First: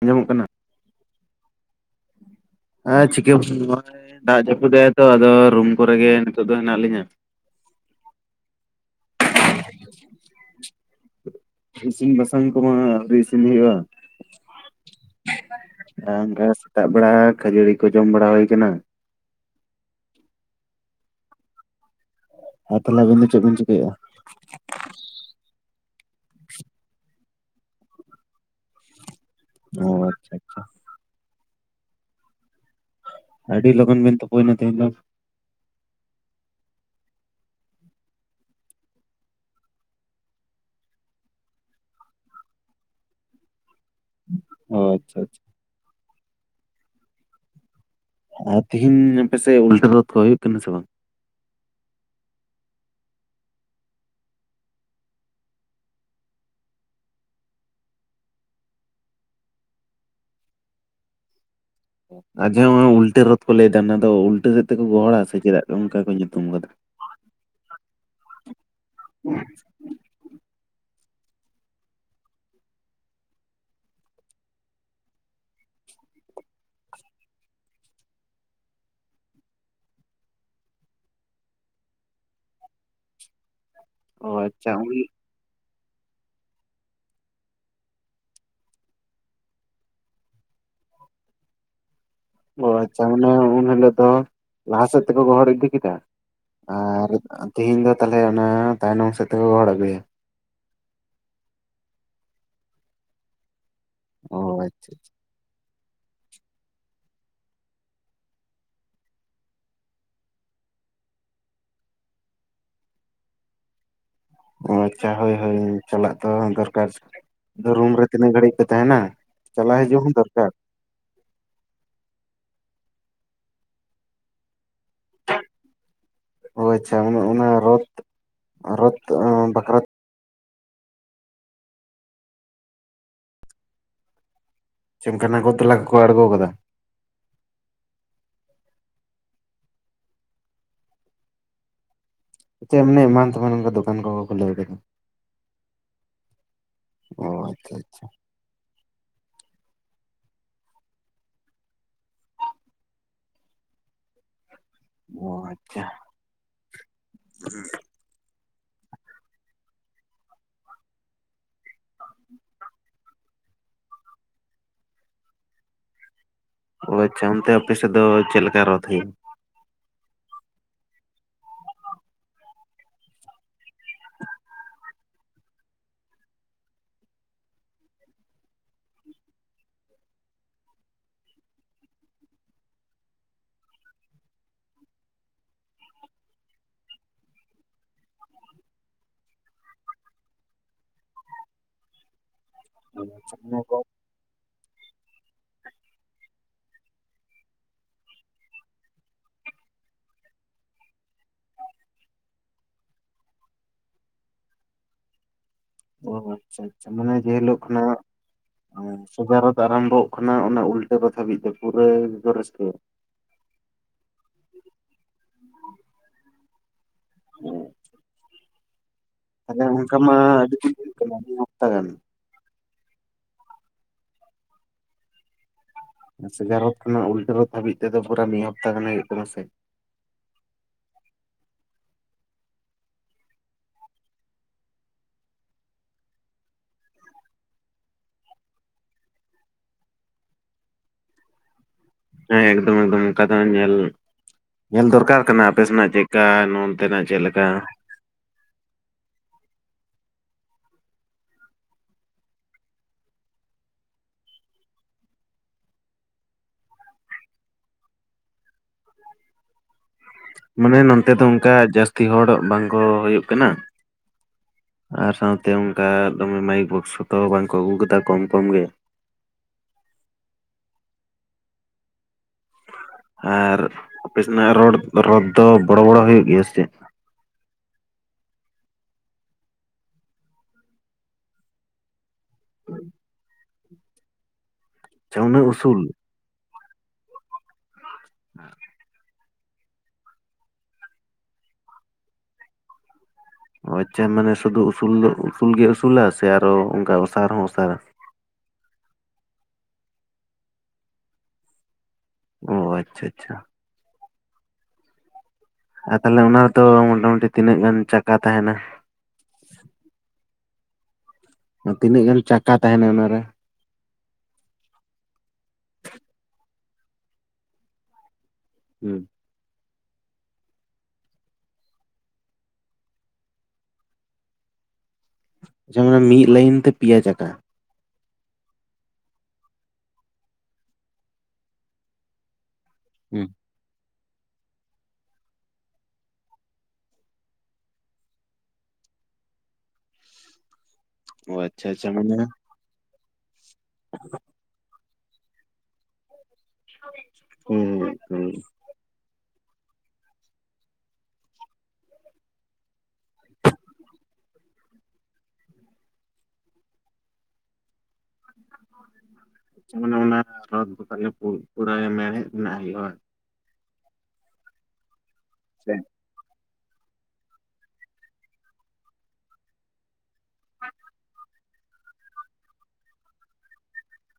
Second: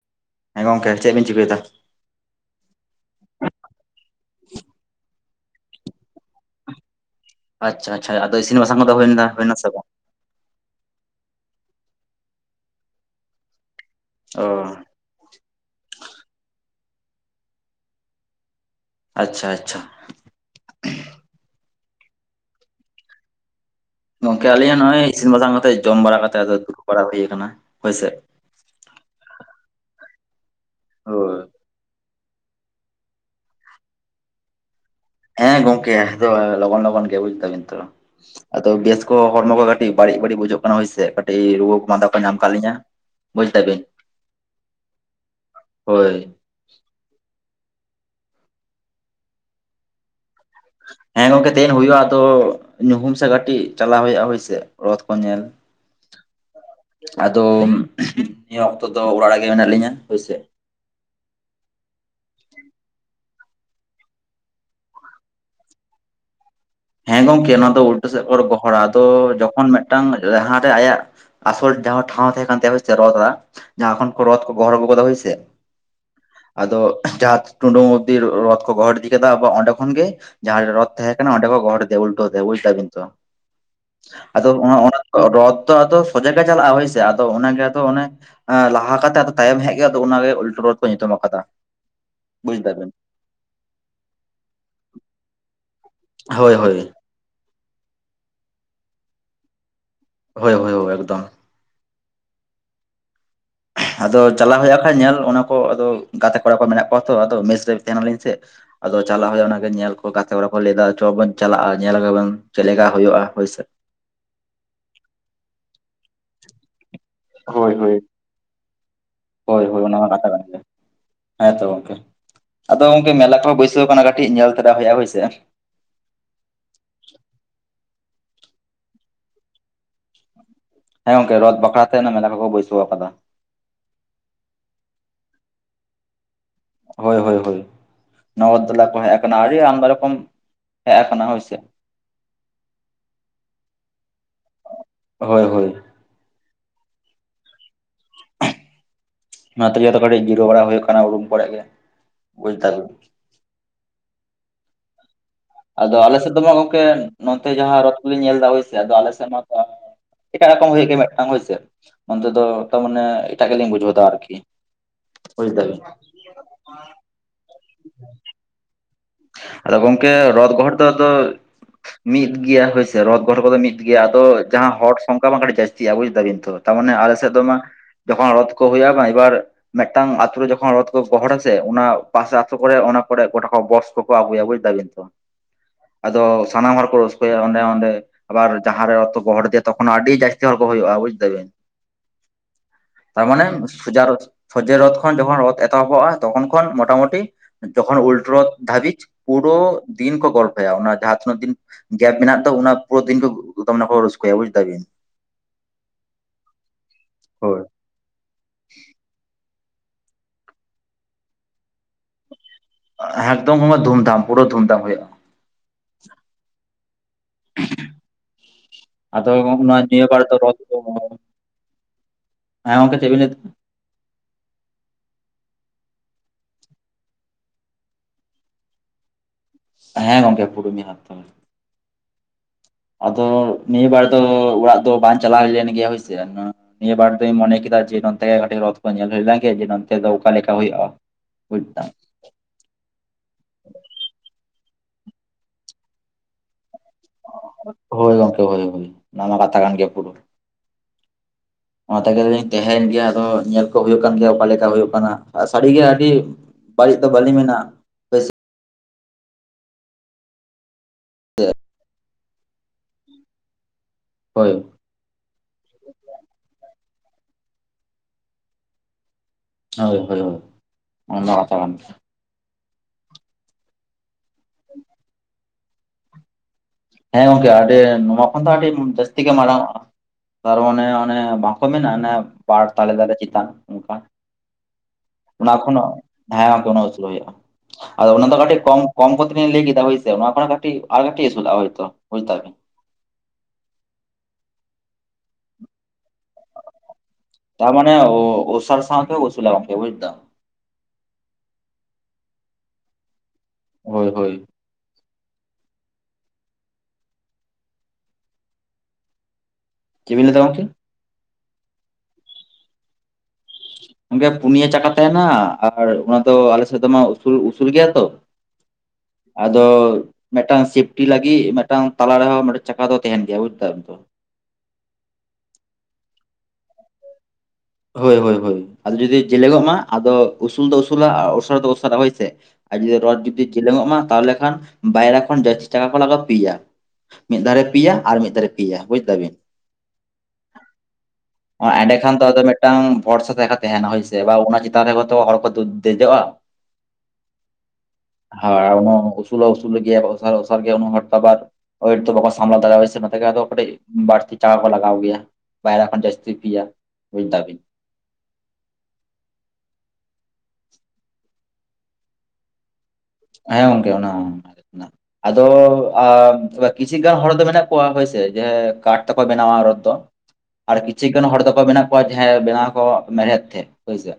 ᱟᱧᱡᱚᱢᱚᱜ ᱠᱟᱱᱟ ᱦᱮᱸ ᱜᱚᱝᱠᱮ ᱪᱮᱜ ᱵᱤᱱ ᱪᱤᱠᱟᱹᱭ ᱫᱟ ᱦᱮᱸ ᱪᱤᱠᱟᱹ ᱵᱟᱸ ᱫᱟᱜ ᱡᱟᱹᱯᱩᱫ ᱫᱟᱭ ᱛᱚ ᱟᱫᱚ ᱨᱩᱢ ᱠᱚᱨᱮᱜᱮ ᱱᱤᱛᱚᱜ ᱫᱚ ᱦᱮᱱᱟᱜ ᱞᱤᱧᱟ ᱟᱪᱪᱷᱟ ᱟᱪᱪᱷᱟ ᱟᱫᱚ ᱤᱥᱤᱱ ᱵᱟᱥᱟᱝ ᱠᱚᱫᱚ ᱦᱩᱭᱱᱟ ᱛᱟᱵᱤᱱᱟ ᱥᱮ ᱵᱟᱝ ᱤᱥᱤᱱ ᱵᱟᱥᱟᱝ ᱠᱚᱢᱟ ᱟᱹᱣᱨᱤ ᱤᱥᱤᱱ ᱦᱩᱭᱩᱜ-ᱟ ᱚ ᱦᱮᱸ ᱚᱝᱠᱟ ᱥᱮᱛᱟᱜ ᱵᱮᱲᱟ ᱠᱷᱟᱹᱡᱟᱹᱲᱤ ᱠᱚ ᱡᱚᱢ ᱵᱟᱲᱟ ᱦᱩᱭ ᱠᱟᱱᱟ ᱟᱪᱪᱷᱟ ᱟᱪᱪᱷᱟ ᱦᱮ ᱛᱟᱦᱮᱞᱮ ᱟᱵᱤᱱ ᱫᱚ ᱪᱮᱫ ᱵᱤᱱ ᱪᱤᱠᱟᱹᱭᱮᱜ-ᱟ? ᱜᱚᱝᱠᱮ ᱟᱞᱤᱧ ᱦᱚᱸ ᱱᱚᱜᱼᱚᱭ ᱤᱥᱤᱱ ᱵᱟᱥᱟᱝ ᱠᱟᱛᱮᱜ ᱡᱚᱢ ᱵᱟᱲᱟ ᱠᱟᱛᱮ ᱟᱫᱚ ᱫᱩᱲᱩᱵ ᱵᱟᱲᱟ ᱦᱩᱭ ᱠᱟᱱᱟ ᱦᱳᱭᱥᱮ᱾ [inaudible] ᱳ ᱟᱪᱪᱷᱟ ᱟᱪᱪᱷᱟ ᱦᱳᱭ ᱟᱹᱰᱤ ᱞᱚᱜᱚᱱ ᱵᱮᱱ ᱛᱟᱯᱳᱭᱱᱟ ᱛᱮᱦᱮᱱ ᱫᱚ᱾ ᱦᱮᱸ ᱜᱚᱝᱠᱮ ᱟᱫᱚ ᱞᱚᱜᱚᱱ ᱞᱚᱜᱚᱱ ᱜᱮ ᱵᱩᱡ ᱫᱟᱵᱤᱱ ᱛᱚ ᱟᱫᱚ ᱵᱮᱥ ᱠᱚ ᱦᱚᱲᱢᱚ ᱠᱚ ᱠᱟᱹᱴᱤᱡ ᱵᱟᱹᱲᱤᱡ ᱵᱟᱹᱲᱤᱡ ᱵᱩᱡᱟᱹᱜ ᱠᱟᱱᱟ ᱦᱳᱭᱥᱮ ᱠᱟᱹᱴᱤᱡ ᱨᱩᱣᱟᱹ ᱢᱟᱫᱟ ᱠᱚ ᱧᱟᱢ ᱠᱟᱜ ᱞᱤᱧᱟ᱾ ᱵᱩᱡ ᱫᱟᱵᱤᱱ ᱚ ᱟᱪᱪᱷᱟ ᱟᱪᱪᱷᱟ ᱦᱳᱭ ᱟᱨ ᱛᱤᱦᱤᱧ ᱟᱯᱮᱥᱮᱡ ᱩᱞᱴᱟᱹ ᱨᱚᱛ ᱠᱚ ᱦᱩᱭᱩᱜ ᱠᱟᱱᱟ ᱥᱮ ᱵᱟᱝ? ᱦᱮᱸ ᱜᱚᱝᱠᱮ ᱛᱮᱦᱮᱱ ᱦᱩᱭᱩᱜ ᱟᱫᱚ ᱧᱩᱦᱩᱢ ᱥᱮ ᱠᱟᱹᱴᱤᱡ ᱪᱟᱞᱟᱣ ᱦᱩᱭᱩᱜᱼᱟ ᱦᱳᱭᱥᱮ ᱨᱚᱛ ᱠᱚ ᱧᱮᱞ᱾ ᱟᱫᱚ ᱱᱤᱭᱟᱹ ᱚᱠᱛᱚ ᱫᱚ ᱚᱲᱟᱜ ᱨᱮᱝᱮ ᱢᱮᱱᱟᱜ ᱞᱤᱧᱟᱹ ᱦᱳᱭᱥᱮ᱾ ᱟ ᱡᱟᱦᱟᱸ ᱚᱱᱟ ᱩᱞᱴᱟᱹ ᱨᱚᱛ ᱠᱚ ᱞᱟᱹᱭᱫᱟ ᱚᱱᱟ ᱫᱚ ᱩᱞᱴᱟᱹ ᱨᱮᱫ ᱛᱮᱠᱚ ᱜᱚᱦᱚᱲᱟ ᱥᱮ ᱪᱮᱫᱟᱜ ᱚᱱᱠᱟ ᱠᱚ ᱧᱩᱛᱩᱢ ᱠᱟᱫᱟ? ᱦᱮᱸ ᱜᱚᱝᱠᱮ ᱱᱚᱣᱟ ᱫᱚ ᱩᱞᱴᱟᱹ ᱥᱮᱫ ᱠᱚ ᱜᱚᱦᱚᱲᱟ ᱟᱫᱚ ᱡᱚᱠᱷᱚᱱ ᱢᱤᱫᱴᱟᱝ ᱡᱟᱦᱟᱸᱨᱮ ᱟᱭᱟᱜ ᱟᱥᱚᱞ ᱡᱟᱦᱟᱸ ᱴᱷᱟᱶ ᱛᱟᱦᱮᱸ ᱠᱟᱱ ᱛᱟᱭᱟ ᱦᱚᱭᱥᱮ ᱨᱚᱛ ᱟᱜ ᱡᱟᱦᱟᱸ ᱠᱷᱚᱱ ᱠᱚ ᱨᱚᱛ ᱠᱚ ᱜᱚᱦᱚᱲ ᱟᱜᱩ ᱠᱟᱫᱟ ᱦᱳᱭ ᱥᱮ ᱟᱫᱚ ᱡᱟᱦᱟᱸ ᱴᱩᱸᱰᱩᱝ ᱚᱫᱤ ᱨᱚᱛ ᱠᱚ ᱜᱚᱦᱚᱲ ᱤᱫᱤ ᱠᱮᱫᱟ ᱟᱵ ᱚᱸᱰᱮ ᱠᱷᱚᱱᱜ ᱜᱮ, ᱡᱟᱦᱟᱸ ᱨᱮ ᱨᱚᱛ ᱛᱟᱦᱮᱸ ᱠᱟᱱᱟ ᱚᱸᱰᱮ ᱠᱚ ᱜᱚᱦᱚᱲ ᱤᱫᱤᱭᱟ ᱩᱞᱴᱟᱹ ᱛᱮ ᱵᱩᱡ ᱫᱟᱵᱤᱱ ᱵᱤᱱ ᱛᱚ, ᱚ ᱟᱫᱚ ᱟᱪᱪᱷᱟ ᱚᱱᱟ ᱩᱱ ᱚᱱᱟ ᱨᱚᱛ ᱡᱚ ᱟᱫᱚ ᱥᱚᱡᱮᱜᱮ ᱪᱟᱞᱟᱜᱼᱟ ᱦᱳᱭᱥᱮ ᱟᱫᱚ ᱚᱱᱟ ᱜᱮᱛᱚ ᱚᱱᱮ ᱮᱸ ᱞᱟᱦᱟ ᱠᱟᱛᱮᱜ ᱟᱫᱚ ᱛᱟᱭᱚᱢ ᱦᱮᱡ ᱜᱮ ᱟᱫᱚ ᱚᱱᱟ ᱨᱮ ᱩᱞᱴᱟᱹ ᱨᱚᱰ ᱠᱚ ᱧᱩᱛᱩᱢ ᱟᱠᱟᱫᱟ᱾ ᱵᱩᱡ ᱚ ᱫᱟᱵᱤᱱ ᱟᱪᱷᱟ ᱢᱟᱱᱮ ᱩᱱ ᱦᱤᱞᱳᱜ ᱫᱚ ᱞᱟᱦᱟ ᱥᱮᱫ ᱛᱮᱠᱚ ᱜᱚᱦᱚᱲ ᱤᱫᱤ ᱠᱮᱫᱟ ᱦᱳᱭ ᱦᱳᱭ ᱟᱨ ᱛᱤᱦᱤᱧ ᱫᱚ ᱛᱟᱦᱞᱮ ᱚᱱᱟ ᱛᱟᱭᱱᱚᱢ ᱥᱮᱫ ᱛᱮᱠᱚ ᱜᱚᱦᱚᱲ ᱟᱹᱜᱩᱭᱟ᱾ ᱦᱳᱭ ᱦᱳᱭ ᱦᱳᱭ ᱮᱠᱫᱚᱢ ᱟᱫᱚ ᱚ ᱪᱟᱞᱟᱜ ᱦᱩᱭᱩᱜ ᱟᱪᱪᱷᱟ ᱠᱷᱟᱡ ᱧᱮᱞ ᱚᱱᱟ ᱠᱚ ᱟᱫᱚ ᱜᱟᱛᱮ ᱠᱚᱲᱟ ᱠᱚ ᱢᱮᱱᱟᱜ ᱠᱚᱣᱟ ᱛᱚ ᱟᱫᱚ ᱢᱮᱥ ᱨᱮ ᱛᱟᱦᱮᱱᱟᱹᱞᱤᱧ ᱥᱮ᱾ ᱟᱫᱚ ᱪᱟᱞᱟᱜ ᱦᱩᱭᱩᱜᱼᱟ ᱚᱱᱟᱜᱮ ᱧᱮᱞ ᱠᱚ ᱜᱟᱛᱮ ᱠᱚᱲᱟ ᱠᱚ ᱞᱟᱹᱭ ᱫᱟ ᱪᱚᱵᱚᱱ ᱪᱟᱞᱟᱜᱼᱟ ᱧᱮᱞ ᱟᱹᱜᱩᱭ ᱵᱚᱱ ᱪᱮᱫ ᱞᱮᱠᱟ ᱦᱩᱭᱩᱜᱼᱟ ᱦᱳᱭᱥᱮ᱾ ᱚ ᱟᱪᱷᱟ ᱦᱳᱭ ᱦᱳᱭ ᱪᱟᱞᱟᱜ ᱛᱚ ᱫᱚᱨᱠᱟᱨ᱾ ᱟᱫᱚ ᱦᱳᱭ ᱨᱩᱢ ᱦᱳᱭ ᱨᱮ ᱛᱤᱱᱟᱹᱜ ᱜᱷᱟᱹᱲᱤᱡ ᱠᱚ ᱛᱟᱦᱮᱱᱟ, ᱦᱳᱭ ᱪᱟᱞᱟᱜ ᱦᱳᱭ ᱚᱱᱟ ᱦᱤᱡᱩᱜ ᱢᱟ ᱦᱚᱸ ᱠᱟᱛᱷᱟ ᱠᱟᱱ ᱫᱚᱨᱠᱟᱨ᱾ ᱜᱮᱭᱟ ᱦᱮᱸ ᱛᱚ ᱜᱚᱝᱠᱮ, ᱟᱫᱚ ᱜᱚᱝᱠᱮ ᱢᱮᱞᱟ ᱠᱚᱦᱚᱸ ᱵᱟᱹᱭᱥᱟᱹᱣ ᱠᱟᱱᱟ ᱠᱟᱹᱴᱤᱡ ᱧᱮᱞ ᱛᱟᱨᱟ ᱦᱩᱭᱩᱜᱼᱟ ᱦᱳᱭᱥᱮ᱾ ᱚ ᱟᱪᱷᱟ ᱚᱱᱟ ᱨᱚᱛ ᱨᱚᱛ ᱵᱟᱠᱨᱚᱛ ᱦᱮᱸ ᱜᱚᱝᱠᱮ ᱨᱚᱛ ᱵᱟᱠᱷᱨᱟᱛᱮ ᱚᱱᱟ ᱢᱮᱞᱟ ᱠᱚᱠᱚ ᱵᱟᱹᱭᱥᱟᱹᱣ ᱟᱠᱟᱫᱟ ᱾ ᱪᱮᱢᱠᱟ ᱱᱚᱜᱚᱨᱫᱚᱞᱟ ᱠᱚ ᱟᱬᱜᱚᱣ ᱠᱟᱫᱟ ᱦᱳᱭ ᱦᱳᱭ ᱦᱳᱭ ᱱᱚᱜᱚᱫᱽᱫᱚᱞᱟ ᱠᱚ ᱦᱮᱡ ᱟᱠᱟᱱᱟ ᱟᱹᱰᱤ ᱟᱢᱫᱟ ᱨᱚᱠᱚᱢ ᱦᱮᱡ ᱟᱠᱟᱱᱟ ᱦᱚᱭᱥᱮ᱾ ᱛᱮ ᱮᱢᱟ ᱮᱢᱟᱱ ᱛᱮᱢᱟᱱ ᱠᱟ ᱫᱚᱠᱟᱱ ᱠᱚᱠᱚ ᱠᱷᱩᱞᱟᱹᱣ ᱠᱟᱫᱟ᱾ ᱦᱳᱭ ᱦᱳᱭ ᱚ ᱟᱪᱷᱟ ᱟᱪᱷᱟ ᱚᱱᱟ ᱛᱮᱜᱮ ᱡᱚᱛᱚ ᱠᱟᱹᱴᱤᱡ ᱡᱤᱨᱟᱹᱣ ᱵᱟᱲᱟ ᱦᱩᱭᱩᱜ ᱠᱟᱱᱟ ᱨᱩᱢ ᱠᱚᱨᱮ ᱜᱮ ᱵᱩᱡᱽ ᱫᱟᱵᱮᱱ᱾ ᱚ ᱟᱪᱪᱷᱟ ᱟᱫᱚ ᱟᱞᱮ ᱥᱮᱫ ᱫᱚ ᱢᱟ ᱜᱚᱝᱠᱮ ᱱᱚᱛᱮ ᱡᱟᱦᱟᱸ ᱨᱚᱛ ᱧᱮᱞ ᱫᱟ ᱦᱳᱭᱥᱮ ᱟᱫᱚ ᱟᱞᱮ ᱥᱮᱫ ᱢᱟ ᱛᱚ ᱮᱴᱟᱜ ᱨᱚᱠᱚᱢ ᱜᱮ ᱢᱤᱫᱴᱟᱝ ᱦᱚᱳᱭᱥᱮ ᱚᱱᱛᱮ ᱫᱚ ᱛᱟᱨ ᱢᱟᱱᱮ ᱮᱴᱟᱜ ᱜᱮᱞᱤᱧ ᱵᱩᱡᱷᱟᱹᱣ ᱫᱟ ᱟᱨᱠᱤ ᱵᱩᱡᱽ ᱫᱟᱹᱵᱤᱱ ᱚ ᱟᱪᱷᱟ ᱚᱱᱛᱮ ᱚᱯᱮ ᱥᱮᱫ ᱫᱚ ᱪᱮᱫ ᱞᱮᱠᱟ ᱨᱳᱛ ᱦᱩᱭᱩᱜᱼᱟ? ᱟᱫᱚ ᱜᱚᱝᱠᱮ ᱨᱚᱛ ᱜᱚᱦᱚᱲ ᱫᱚ ᱟᱫᱚ ᱢᱤᱫ ᱜᱮᱭᱟ ᱦᱳᱭᱥᱮ ᱨᱚᱛ ᱜᱚᱦᱚᱲ ᱠᱚᱫᱚ ᱢᱤᱫ ᱜᱮᱭᱟ ᱟᱫᱚ ᱡᱟᱦᱟᱸ ᱦᱚᱲ ᱥᱚᱝᱠᱷᱟ ᱢᱟ ᱠᱟᱹᱴᱤᱡ ᱡᱟᱹᱥᱛᱤ ᱟ ᱵᱩᱡᱽ ᱫᱟᱵᱤᱱ ᱛᱷᱚ ᱛᱟᱨᱢᱟᱱᱮ ᱟᱞᱮ ᱥᱮᱫ ᱫᱚ ᱢᱟ ᱡᱚᱠᱷᱚᱱ ᱨᱚᱛ ᱠᱚ ᱦᱩᱭᱩᱜᱼᱟ ᱵᱟᱝ ᱮᱵᱟᱨ ᱢᱤᱫᱴᱟᱝ ᱟᱛᱳ ᱨᱮ ᱡᱚᱠᱷᱚᱱ ᱨᱚᱛ ᱠᱚ ᱜᱚᱦᱚᱲ ᱥᱮ ᱚᱱᱟ ᱯᱟᱥᱮ ᱟᱛᱳ ᱠᱚᱨᱮ ᱚᱱᱟ ᱠᱚᱨᱮ ᱜᱚᱴᱟ ᱠᱚ ᱵᱚᱥ ᱠᱚᱠᱚ ᱟᱹᱜᱩᱭᱟ ᱵᱩᱡᱽ ᱫᱟᱵᱤᱱ ᱛᱚ, ᱟᱫᱚ ᱥᱟᱱᱟᱢ ᱦᱚᱲ ᱠᱚ ᱨᱟᱹᱥᱠᱟᱹᱭᱟ ᱚᱸᱰᱮ ᱚᱸᱰᱮ᱾ ᱟᱵᱟᱨ ᱡᱟᱦᱟᱸᱨᱮ ᱨᱚᱛ ᱠᱚ ᱜᱚᱦᱚᱲ ᱤᱫᱤᱭᱟ ᱛᱚᱠᱷᱚᱱ ᱟᱹᱰᱤ ᱡᱟᱹᱥᱛᱤ ᱦᱚᱲ ᱠᱚ ᱦᱩᱭᱩᱜᱼᱟ ᱵᱩᱡᱽ ᱫᱟᱹᱵᱤᱱ ᱛᱟᱨ ᱢᱟᱱᱮ ᱥᱩᱡᱟᱨ ᱥᱚᱡᱮ ᱨᱚᱛ ᱠᱷᱚᱱ ᱡᱚᱠᱷᱚᱱ ᱨᱚᱛ ᱮᱛᱚᱦᱚᱵᱚᱜᱼᱟ ᱛᱚᱠᱷᱚᱱ ᱠᱷᱚᱱ ᱢᱚᱴᱟᱢᱩᱴᱤ ᱡᱚᱠᱷᱚᱱ ᱩᱞᱴᱨᱚ ᱫᱷᱟᱹᱵᱤᱪ ᱯᱩᱨᱚ ᱫᱤᱱ ᱠᱚ ᱜᱚᱞᱯᱚᱭᱟ ᱚᱱᱟ ᱡᱟᱦᱟᱸ ᱛᱤᱱᱟᱹᱜ ᱫᱤᱱ ᱜᱮᱯ ᱢᱮᱱᱟᱜ ᱛᱚ ᱚᱱᱟ ᱯᱩᱨ ᱫᱤᱱ ᱫᱚ ᱚᱱᱟ ᱠᱚ ᱨᱟᱹᱥᱠᱟᱹᱭᱟ ᱵᱩᱡᱽ ᱫᱟᱵᱤᱱ ᱚ ᱟᱪᱷᱟ ᱟᱪᱷᱟ ᱢᱟᱱᱮ ᱡᱮᱦᱤᱞᱳᱜ ᱦᱳᱭ ᱠᱷᱚᱱᱟᱜ ᱮᱸ ᱥᱩᱵᱮᱛ ᱵᱷᱟᱨᱚᱛ ᱟᱨᱟᱢᱵᱷᱚᱜ ᱠᱟᱱᱟ ᱚᱱᱟ ᱩᱞᱴᱟᱹ ᱨᱚᱛ ᱦᱟᱹᱵᱤᱡ ᱛᱮ ᱯᱩᱨᱟᱹ ᱨᱟᱹᱥᱠᱟᱹ ᱮᱠᱫᱚᱢ ᱚᱱᱟ ᱫᱷᱩᱢᱫᱷᱟᱢ ᱯᱩᱨᱟᱹ ᱫᱷᱩᱢᱫᱷᱟᱢ ᱦᱩᱭᱩᱜᱼᱟ ᱾ ᱟᱫᱚ ᱛᱟᱦᱚᱞᱮ ᱚᱱᱟ ᱚᱱᱠᱟ ᱱᱤᱭᱟᱹ ᱢᱟ ᱵᱟᱨ ᱫᱚ ᱟᱹᱰᱤ ᱨᱚᱛ ᱫᱤᱱ ᱫᱚ ᱦᱩᱭᱩᱜ ᱠᱟᱱᱟ ᱢᱤᱫ ᱦᱟᱯᱛᱟ ᱦᱮᱸ ᱜᱚᱝᱠᱮ ᱪᱮᱫ ᱵᱤᱱ ᱞᱟᱹᱭ ᱫᱟ ᱥᱮᱜᱟᱨᱚᱛ ᱠᱷᱚᱱᱟᱜ ᱩᱞᱴᱟᱹ ᱨᱚᱛ ᱦᱟᱹᱵᱤᱡ ᱛᱮᱫᱚ ᱯᱩᱨᱟᱹ ᱢᱤᱫ ᱦᱟᱯᱛᱟ ᱜᱟᱱᱮ ᱦᱩᱭᱩᱜ ᱛᱟᱢᱟ ᱥᱮ ᱦᱮᱸ ᱜᱚᱝᱠᱮ ᱯᱩᱨᱟᱹ ᱢᱤᱫ ᱦᱟᱯᱛᱟ ᱟᱫᱚ ᱱᱤᱭᱟᱹ ᱵᱟᱨ ᱫᱚ ᱚᱲᱟᱜ ᱫᱚ ᱵᱟᱝ ᱪᱟᱞᱟᱣ ᱞᱮᱱ ᱜᱮᱭᱟ ᱦᱳᱭᱥᱮ ᱟᱱᱚ ᱱᱤᱭᱟᱹ ᱵᱟᱨ ᱫᱚᱧ ᱢᱚᱱᱮ ᱠᱮᱫᱟ ᱡᱮ ᱱᱚᱛᱮ ᱠᱟᱹᱴᱤᱡ ᱨᱚᱛ ᱠᱚ ᱧᱮᱞ ᱦᱩᱭᱩᱜ ᱠᱮ ᱡᱮ ᱱᱚᱱᱛᱮ ᱫᱚ ᱚᱠᱟ ᱞᱮᱠᱟ ᱦᱩᱭᱩᱜᱼᱟ? ᱠᱚᱴ [unintelligible] ᱦᱮᱸ ᱮᱠᱫᱚᱢ ᱮᱠᱫᱚᱢ ᱚᱝᱠᱟ ᱛᱮᱦᱚᱸ ᱧᱮᱞ ᱧᱮᱞ ᱫᱚᱨᱠᱟᱨ ᱠᱟᱱᱟ ᱟᱯᱮ ᱥᱮᱱᱟᱜ ᱪᱮᱜ ᱞᱮᱠᱟ ᱱᱚᱱᱛᱮ ᱱᱟᱜ ᱪᱮᱫ ᱞᱮᱠᱟ ᱦᱳᱭ ᱜᱚᱢᱠᱮ ᱦᱳᱭ ᱦᱳᱭ ᱚᱱᱟᱢᱟ ᱠᱟᱛᱷᱟ ᱠᱟᱱ ᱜᱮ ᱯᱩᱨᱟᱹ ᱚᱱᱟ ᱛᱮᱜᱮᱞᱤᱧ ᱛᱟᱦᱮᱸᱭᱮᱱ ᱜᱮᱭᱟ ᱟᱫᱚ ᱧᱮᱞ ᱠᱚ ᱦᱩᱭᱩᱜ ᱠᱟᱱ ᱜᱮᱭᱟ ᱚᱠᱟ ᱞᱮᱠᱟ ᱦᱩᱭᱩᱜ ᱠᱟᱱᱟ ᱥᱟᱹᱨᱤ ᱜᱮ ᱟᱹᱰᱤ ᱵᱟᱹᱲᱤᱡ ᱫᱚ ᱵᱟᱹᱞᱤᱧ ᱢᱮᱱᱟ ᱢᱟᱱᱮ ᱱᱚᱱᱛᱮ ᱫᱚ ᱚᱱᱠᱟ ᱡᱟᱹᱥᱛᱤ ᱦᱚᱲ ᱵᱟᱝᱠᱚ ᱦᱩᱭᱩᱜ ᱠᱟᱱᱟ ᱦᱳᱭ ᱟᱨ ᱥᱟᱶᱛᱮ ᱚᱱᱠᱟ ᱫᱚᱢᱮ ᱢᱟᱭᱤᱠ ᱵᱚᱠᱥ ᱦᱚᱸᱛᱚ ᱵᱟᱝ ᱠᱚ ᱟᱹᱜᱩ ᱠᱟᱫᱟ ᱠᱚᱢ ᱠᱚᱢ ᱜᱮ [unintelligible] ᱟᱨ ᱟᱯᱮ ᱥᱮᱱᱟᱜ ᱨᱚᱰ ᱨᱚᱛ ᱫᱚ ᱵᱚᱲᱚ ᱵᱚᱲᱚ ᱦᱩᱭᱩᱜ ᱜᱮᱭᱟ ᱥᱮ ᱪᱮᱫ? ᱦᱮᱸ ᱜᱚᱝᱠᱮ ᱟᱹᱰᱤ ᱱᱚᱣᱟ ᱠᱷᱚᱱ ᱫᱚ ᱟᱹᱰᱤ ᱡᱟᱹᱥᱛᱤ ᱜᱮ ᱢᱟᱲᱟᱝ ᱚᱜ-ᱟ᱾ ᱛᱟᱨ ᱢᱚᱱᱮ ᱚᱱᱮ ᱵᱟᱝᱠᱚ ᱢᱮᱱᱟ ᱮᱱᱮ ᱵᱟᱲ ᱛᱟᱞᱮ ᱫᱟᱨᱮ ᱪᱮᱛᱟᱱ ᱚᱱᱠᱟ ᱟᱪᱪᱷᱟ ᱩᱱᱟᱹᱜ ᱚᱱᱟ ᱠᱷᱚᱱ ᱩᱥᱩᱞ ᱦᱚᱸ ᱦᱮᱸ ᱟᱫᱚ ᱚᱱᱟᱫᱚ ᱥᱞᱳ ᱦᱩᱭᱩᱜ-ᱟ ᱟᱫᱚ ᱚᱱᱟ ᱫᱚ ᱠᱟᱹᱴᱤᱡ ᱠᱚᱢ ᱠᱚᱢ ᱠᱚ [unintelligible] ᱞᱟᱹᱭ ᱠᱮᱫᱟ ᱦᱳᱭ ᱥᱮ ᱚᱱᱟ ᱠᱷᱚᱱᱟᱜ ᱠᱟᱴᱤᱡ ᱟᱨ ᱠᱟᱴᱤᱡ ᱩᱥᱩᱞᱚᱜ-ᱟ ᱦᱚᱭᱛᱚ [unintelligible] [unintelligible] ᱢᱟᱱᱮ ᱥᱩᱫᱩ ᱩᱥᱩᱞ [unintelligible] ᱩᱥᱩᱞ ᱜᱮ ᱩᱥᱩᱞᱟ ᱥᱮ ᱟᱨᱚ ᱚᱱᱠᱟ ᱚᱥᱟᱨ ᱦᱚᱸ ᱚᱥᱟᱨᱟ? ᱛᱟᱨ ᱢᱟᱱᱮ ᱚᱻᱚᱥᱟᱨ ᱥᱟᱶᱛᱮ ᱩᱥᱩᱞᱟ ᱜᱚᱝᱠᱮ ᱵᱩᱡᱽᱫᱟᱢ᱾ ᱚ ᱟᱪᱪᱷᱟ ᱟᱪᱪᱷᱟ ᱦᱳᱭ ᱦᱳᱭ ᱟᱨ ᱛᱟᱦᱚᱞᱮ ᱚᱱᱟ ᱫᱚ ᱢᱚᱴᱟᱢᱚᱴᱤ ᱛᱤᱱᱟᱹᱜ ᱜᱟᱱ ᱪᱟᱠᱟ ᱛᱟᱦᱮᱱᱟ? ᱪᱮᱵᱤᱱ ᱞᱟᱹᱭ ᱫᱚ ᱜᱚᱝᱠᱮ? [unintelligible] ᱛᱤᱱᱟᱹᱜ [unintelligible] ᱪᱟᱠᱟ ᱛᱟᱦᱮᱱᱟ ᱚᱱᱟᱨᱮ? ᱜᱚᱝᱠᱮ ᱯᱩᱱᱭᱟᱹ ᱪᱟᱠᱟ ᱛᱟᱦᱮᱱᱟ ᱟᱨ [unintelligible] ᱚᱱᱟᱫᱚ ᱟᱞᱮᱥᱮᱫ ᱫᱚ ᱢᱟ ᱩᱥᱩᱞ ᱩᱥᱩᱞ ᱜᱮᱭᱟ ᱛᱚ ᱦᱩᱸ ᱟᱫᱚ ᱢᱤᱫᱴᱟᱝ ᱥᱮᱯᱴᱤ ᱞᱟᱹᱜᱤᱫ ᱢᱤᱫᱴᱟᱝ ᱛᱟᱞᱟ ᱨᱮᱦᱚᱸ ᱢᱤᱫᱟᱝ ᱪᱟᱠᱟ ᱫᱚ ᱛᱟᱦᱮᱱ ᱜᱮᱭᱟ ᱵᱩᱡ ᱫᱟᱢ ᱛᱚ ᱡᱮᱢᱚᱱ ᱢᱤᱫ ᱞᱟᱭᱤᱱ ᱛᱮ ᱯᱮᱭᱟ ᱪᱟᱠᱟ ᱦᱳᱭ ᱦᱳᱭ ᱦᱳᱭ ᱟᱫᱚ ᱡᱩᱫᱤ ᱡᱤᱞᱤᱧᱚᱜ ᱢᱟ ᱟᱫᱚ ᱩᱥᱩᱞ ᱫᱚ ᱩᱥᱩᱞᱟ ᱟᱨ ᱚᱥᱟᱨ ᱫᱚ ᱚᱥᱟᱨᱟ ᱦᱳᱭᱥᱮ ᱟᱨ ᱡᱩᱫᱤ ᱨᱚᱛ ᱦᱩᱸ ᱡᱩᱫᱤ ᱡᱤᱞᱤᱧᱚᱜ ᱢᱟ ᱛᱟᱦᱞᱮ ᱠᱷᱟᱱ ᱵᱟᱭᱨᱟ ᱠᱷᱟᱱ ᱡᱟᱹᱥᱛᱤ ᱪᱟᱠᱟ ᱠᱚ ᱞᱟᱜᱟᱣᱟ ᱯᱤᱭᱟ᱾ ᱢᱤᱫ ᱫᱷᱟᱨᱮ ᱯᱮᱭᱟ ᱟᱨ ᱢᱤᱫ ᱫᱷᱟᱨᱮ ᱯᱮᱭᱟ ᱵᱩᱡ ᱫᱟᱵᱤᱱ ᱚ ᱟᱪᱪᱷᱟ ᱟᱪᱪᱷᱟ ᱮᱸᱰᱮ ᱢᱟᱱᱮ ᱠᱷᱟᱱ ᱫᱚ ᱟᱫᱚ ᱢᱤᱫᱴᱟᱝ ᱵᱷᱳᱨᱥ-ᱟ ᱛᱟᱦᱮ ᱠᱷᱟᱡ ᱛᱟᱦᱮ-ᱱᱟ ᱦᱳᱭᱥᱮ [unintelligible] ᱫᱟᱨᱮ [unintelligible] ᱦᱚᱲ ᱠᱚ ᱫᱮᱡᱚᱜᱼᱟ ᱦᱩᱸ ᱦᱩᱸ [unintelligible] ᱩᱥᱩᱞ ᱦᱚ ᱩᱥᱩᱞ ᱜᱮᱭᱟ ᱩᱥᱚᱨ ᱦᱚ ᱩᱥᱟᱹᱨᱟ ᱩᱱᱟᱹᱜ [unintelligible] ᱣᱮᱴ ᱫᱚ ᱵᱟᱝᱠᱩ ᱥᱟᱢᱵᱲᱟᱣ ᱫᱚᱨᱤᱣᱟᱭᱟ ᱥᱮ ᱩᱱᱟᱛᱤᱜᱤ ᱟᱫᱚ ᱠᱟᱴᱤᱡ ᱵᱟᱲᱛᱤ ᱪᱟᱠᱟ ᱠᱩ ᱞᱟᱜᱟᱣ ᱜᱤᱭᱟ ᱵᱟᱭᱨᱟ ᱠᱷᱚᱱ ᱡᱟᱹᱥᱛᱤ ᱯᱤᱭᱟ ᱵᱩᱡᱽᱫᱟᱵᱤᱱ᱾ ᱟᱪᱽᱪᱷᱟ ᱢᱟᱱᱮ ᱚᱱᱟ ᱨᱚᱛ ᱫᱚ ᱛᱟᱦᱞᱮ ᱯᱩᱜ-ᱯᱩᱨᱟᱹ ᱢᱮᱬᱦᱮᱫ ᱨᱮᱱᱟᱜ ᱦᱩᱭᱩᱜᱼᱟ ᱵᱟᱝ? ᱦᱮᱸ ᱜᱚᱝᱠᱮ ᱚᱱᱟ ᱦᱚᱸ ᱟᱫᱚ ᱥᱮ? ᱟ [unintelligible] ᱠᱤᱪᱷᱩ ᱜᱟᱱ ᱦᱚᱲ ᱫᱚ ᱢᱮᱱᱟᱜ ᱠᱚᱣᱟ ᱦᱳᱭᱥᱮ ᱡᱮ ᱠᱟᱴ ᱛᱮᱠᱚ ᱵᱮᱱᱟᱣᱟ ᱨᱚᱛ ᱫᱚ ᱟᱨ ᱠᱤᱪᱷᱤᱠ ᱜᱟᱱ ᱦᱚᱲ ᱫᱚᱠᱚ ᱢᱮᱱᱟᱜ ᱠᱚᱭᱟ ᱡᱟᱦᱟᱸᱭ ᱵᱮᱱᱟᱣᱟ ᱠᱚ ᱢᱮᱲᱦᱮᱫ ᱛᱮ ᱦᱳᱭᱥᱮ᱾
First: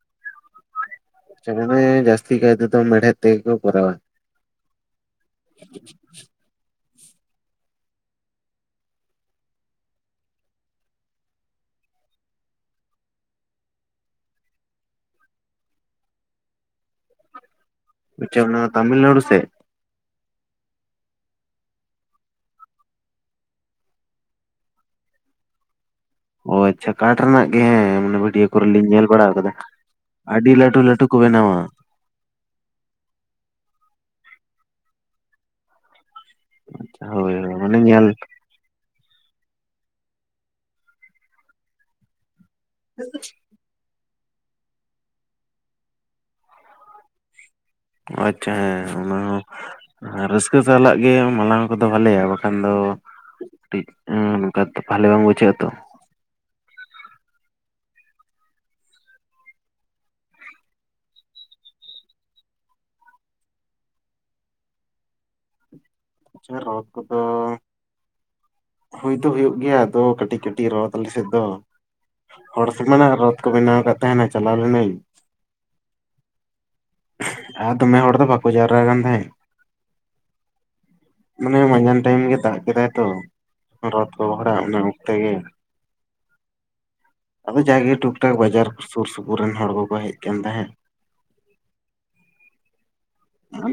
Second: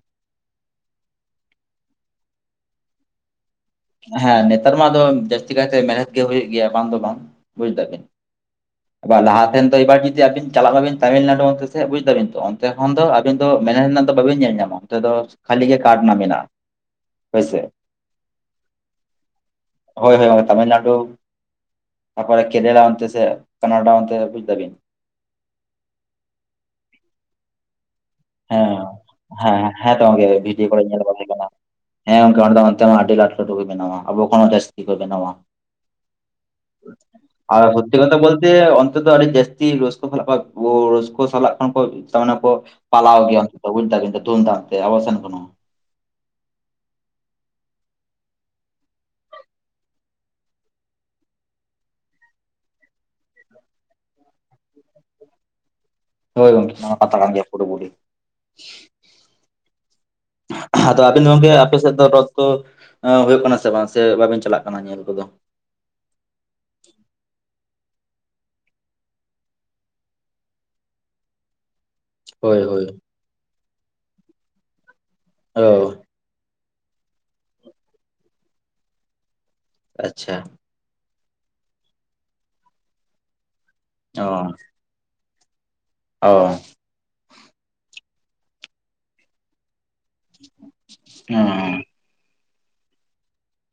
[unintelligible] ᱡᱟᱹᱥᱛᱤ ᱠᱟᱭ ᱛᱮ ᱫᱚ ᱢᱮᱲᱦᱮᱫ ᱛᱮᱜᱮ ᱠᱚ ᱠᱚᱨᱟᱣᱟ ᱦᱮᱸ ᱱᱮᱛᱟᱨ ᱢᱟ ᱟᱫᱚ ᱡᱟᱹᱥᱛᱤ ᱠᱟᱭᱛᱮ ᱢᱮᱲᱦᱮᱫ ᱜᱮ ᱦᱩᱭᱩᱜ ᱜᱮᱭᱟ ᱵᱟᱝ ᱫᱚ ᱵᱟᱝ ᱵᱩᱡᱽ ᱫᱟᱵᱤᱱ ᱵᱟ ᱞᱟᱦᱟ ᱛᱮᱱ ᱛᱚ ᱮᱵᱟᱨ ᱡᱩᱫᱤ ᱟᱵᱤᱱ ᱪᱟᱞᱟᱜ ᱢᱟᱵᱤᱱ ᱛᱟᱢᱤᱞᱱᱟᱲᱩ ᱚᱱᱛᱮ ᱥᱮᱫ ᱵᱩᱡᱽ ᱫᱟᱵᱤᱱ ᱛᱚ ᱚᱱᱛᱮ ᱠᱷᱚᱱ ᱫᱚ ᱟ [unintelligible] ᱟᱵᱮᱱ ᱫᱚ ᱢᱮᱨᱦᱮᱫ ᱨᱮᱱᱟᱜ ᱫᱚ ᱵᱟᱵᱤᱱ ᱧᱮᱞ ᱧᱟᱢᱟ ᱚᱱᱛᱮ ᱫᱚ ᱠᱷᱟᱞᱤ ᱜᱮ ᱠᱟᱴ ᱨᱮᱱᱟᱜ ᱢᱮᱱᱟᱜ ᱼᱟ ᱦᱳᱭᱥᱮ ᱟᱪᱷᱟ ᱚᱱᱟ ᱫᱚ ᱛᱟᱢᱤᱞᱱᱟᱲᱩ ᱥᱮᱡ ᱦᱳᱭ ᱦᱳᱭ ᱛᱟᱢᱤᱞᱱᱟᱰᱩ ᱛᱟᱯᱚᱨᱮ ᱠᱮᱫᱮᱞᱟ ᱚᱱᱛᱮ ᱥᱮᱜ ᱠᱟᱱᱟᱰᱟ ᱚᱱᱛᱮ ᱵᱩᱡᱽ ᱫᱟᱵᱤᱱ ᱚ ᱟᱪᱪᱷᱟ ᱠᱟᱴ ᱨᱮᱱᱟᱜ ᱜᱮ ᱦᱮ [unintelligible] ᱳᱰᱤᱭᱳ ᱠᱚᱨᱮ ᱦᱮᱸ ᱞᱤᱧ ᱧᱮᱞ ᱵᱟᱲᱟ ᱠᱟᱫᱟ ᱦᱮᱸ ᱦᱮᱸ ᱛᱚ ᱜᱚᱝᱠᱮ ᱟᱹᱰᱤ ᱵᱷᱤᱰᱭᱳ ᱞᱟᱹᱴᱩ ᱠᱚᱨᱮ ᱧᱮᱞ ᱞᱟᱹᱴᱩ ᱠᱚ ᱵᱟᱲᱟ ᱦᱩᱭ ᱠᱟᱱᱟ ᱵᱮᱱᱟᱣᱟ ᱦᱮᱸ ᱜᱚᱝᱠᱮ ᱚᱸᱰᱮ ᱫᱚ ᱚᱱᱛᱮ ᱢᱟ ᱟᱹᱰᱤ ᱞᱟᱹᱴᱩ ᱞᱟᱹᱴᱩ ᱜᱮ ᱵᱮᱱᱟᱣᱟ ᱟᱵᱚ ᱠᱷᱚᱱ ᱦᱚᱸ ᱡᱟᱹᱥᱛᱤ ᱠᱚ ᱵᱮᱱᱟᱣᱟ ᱦᱳᱭ ᱦᱳᱭ ᱟᱨ ᱢᱟᱱᱮ ᱥᱚᱛᱛᱤ ᱧᱮᱞ ᱠᱚᱛᱷᱟ ᱵᱚᱞ ᱛᱮ ᱚᱱᱛᱮ ᱫᱚ ᱟᱹᱰᱤ ᱡᱟᱹᱥᱛᱤ ᱨᱟᱹᱥᱠᱟᱹ ᱥᱟᱞᱟᱜ ᱨᱤᱥᱠᱟᱳ ᱥᱟᱞᱟᱜ ᱠᱷᱚᱱ ᱠᱚ ᱫᱟᱱ ᱟᱠᱚ ᱯᱟᱞᱟᱣ ᱜᱮᱭᱟᱠᱚ ᱵᱩᱡ ᱫᱟᱲᱮ ᱛᱩᱢᱫᱟᱜ ᱛᱮ ᱟᱵᱚ ᱥᱮᱱ ᱫᱚ ᱱᱚᱝ ᱟᱪᱪᱷᱟ ᱦᱮᱸᱻ ᱚᱱᱟ ᱦᱚᱸ ᱨᱟᱹᱥᱠᱟᱹ ᱥᱟᱞᱟᱜ ᱜᱮ ᱢᱟᱞᱟᱝ ᱠᱚᱫᱚ ᱵᱷᱟᱞᱮᱭᱟ ᱵᱟᱠᱷᱟᱱ ᱫᱚ ᱴᱤᱡ ᱟᱸ ᱚᱱᱠᱟ ᱵᱷᱟᱞᱮ ᱵᱟᱝ ᱵᱩᱡᱷᱟᱹᱜᱼᱟ ᱛᱚ ᱦᱳᱭ ᱜᱚᱢᱠᱮ ᱱᱚᱣᱟ ᱜᱮᱭᱟ [unintelligible] ᱚᱫᱚ ᱟᱵᱮᱱ ᱜᱚᱢᱠᱮ ᱟᱯᱮ ᱥᱮᱫ ᱫᱚ ᱨᱚᱛ ᱛᱚ ᱦᱳᱭᱳᱜ ᱠᱟᱱᱟ ᱥᱮ ᱵᱟᱝ ᱥᱮ ᱵᱟᱵᱤᱱ ᱪᱟᱞᱟᱜ ᱠᱟᱱᱟ ᱧᱮᱞ ᱠᱚᱫᱚ ᱟᱪᱪᱷᱟ ᱨᱚᱛ ᱠᱚᱫᱚ ᱦᱩᱭ ᱫᱚ ᱦᱩᱭᱩᱜ ᱜᱮᱭᱟ ᱟᱫᱚ ᱠᱟᱹᱴᱤᱡ ᱠᱟᱹᱴᱤᱡ ᱨᱚᱛ ᱟᱞᱮ ᱥᱮᱫ ᱫᱚ ᱦᱳᱭ ᱦᱚᱲ ᱦᱳᱭ ᱥᱚᱢᱟᱱᱟᱜ ᱨᱚᱛ ᱠᱚ ᱵᱮᱱᱟᱣ ᱠᱟᱫ ᱛᱟᱦᱮᱱᱟ ᱪᱟᱞᱟᱣ ᱞᱤᱱᱟᱹᱧ ᱚᱻ ᱟᱨ ᱫᱚᱢᱮ ᱦᱚᱲ ᱫᱚ ᱵᱟᱠᱚ ᱡᱟᱣᱨᱟ ᱠᱟᱱ ᱛᱟᱦᱮᱸᱫ ᱟᱪᱪᱷᱟ ᱢᱟᱱᱮ ᱢᱟᱸᱡᱟᱱ ᱴᱟᱭᱤᱢ ᱜᱮ ᱫᱟᱜ ᱠᱮᱫᱟᱭ ᱛᱚ ᱨᱚᱛ ᱠᱚ ᱚ ᱜᱚᱦᱚᱲᱟ ᱚᱱᱮ ᱚᱠᱛᱮ ᱜᱮ ᱚ ᱟᱫᱚ ᱡᱟᱜᱮ ᱴᱩᱠ ᱴᱟᱠ ᱵᱟᱡᱟᱨ ᱥᱩᱨ ᱥᱩᱯᱩᱨ ᱨᱮᱱ ᱦᱚᱲ ᱠᱚᱠᱚ ᱦᱮᱡ ᱠᱟᱱ ᱛᱟᱦᱮᱸᱫ ᱚ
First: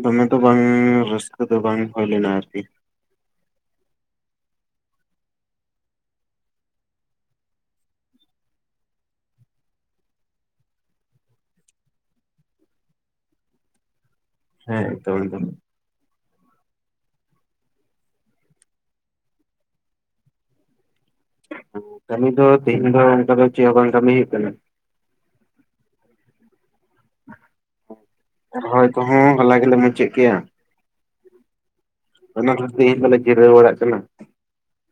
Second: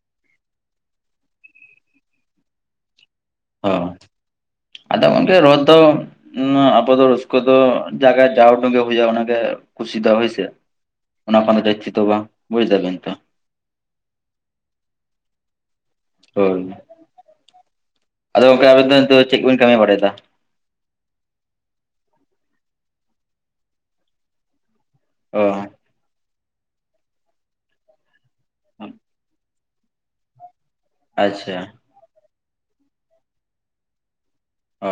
ᱫᱚᱢᱮ ᱫᱚ ᱵᱟᱝ ᱨᱟᱹᱥᱠᱟᱹ ᱫᱚ ᱵᱟᱝ ᱦᱳᱭ ᱞᱮᱱᱟ ᱟᱨᱠᱤ ᱦᱚ ᱟᱫᱚ ᱜᱚᱢᱠᱮ ᱨᱚᱛ ᱫᱚ ᱚᱱᱟ ᱟᱵᱚ ᱫᱚ ᱨᱟᱹᱥᱠᱟᱹ ᱫᱚ ᱡᱟᱜᱮ ᱡᱟᱣᱰᱩᱝᱜᱮ ᱦᱩᱭᱩᱜ-ᱟ ᱚᱱᱟᱜᱮ ᱠᱩᱥᱤ ᱫᱚ ᱦᱳᱭᱥᱮ ᱚᱱᱟ ᱠᱷᱚᱱᱫᱚ ᱡᱟᱭᱛᱤ ᱫᱚ ᱵᱟᱝ ᱵᱩᱡ ᱫᱟᱵᱤᱱ ᱛᱚ ᱦᱮᱸ [unintelligible] ᱦᱳᱭ, ᱟᱫᱚ ᱜᱚᱝᱠᱮ ᱟᱵᱤᱱ ᱫᱚ ᱱᱤᱛᱚᱜ ᱫᱚ ᱪᱮᱫ ᱠᱚᱵᱤᱱ ᱠᱟᱹᱢᱤ ᱵᱟᱲᱟᱭᱫᱟ᱾ ᱠᱟᱹᱢᱤ ᱫᱚ ᱛᱮᱦᱮᱧ ᱫᱚ ᱚᱱᱠᱟ ᱫᱚ ᱪᱮᱫ ᱦᱚᱵᱟᱝ ᱠᱟᱹᱢᱤ ᱦᱩᱭᱩᱜ ᱠᱟᱱᱟ᱾ ᱚ ᱨᱚᱦᱚᱭ ᱠᱚᱦᱚᱸ ᱦᱚᱞᱟ ᱜᱮᱞᱮ ᱢᱩᱪᱟᱹᱫ ᱠᱮᱭᱟ᱾ ᱟᱪᱪᱷᱟ [unintelligible] ᱛᱤᱦᱤᱧ ᱡᱤᱨᱟᱹᱣ ᱵᱟᱲᱟᱜ ᱠᱟᱱᱟ᱾ ᱚ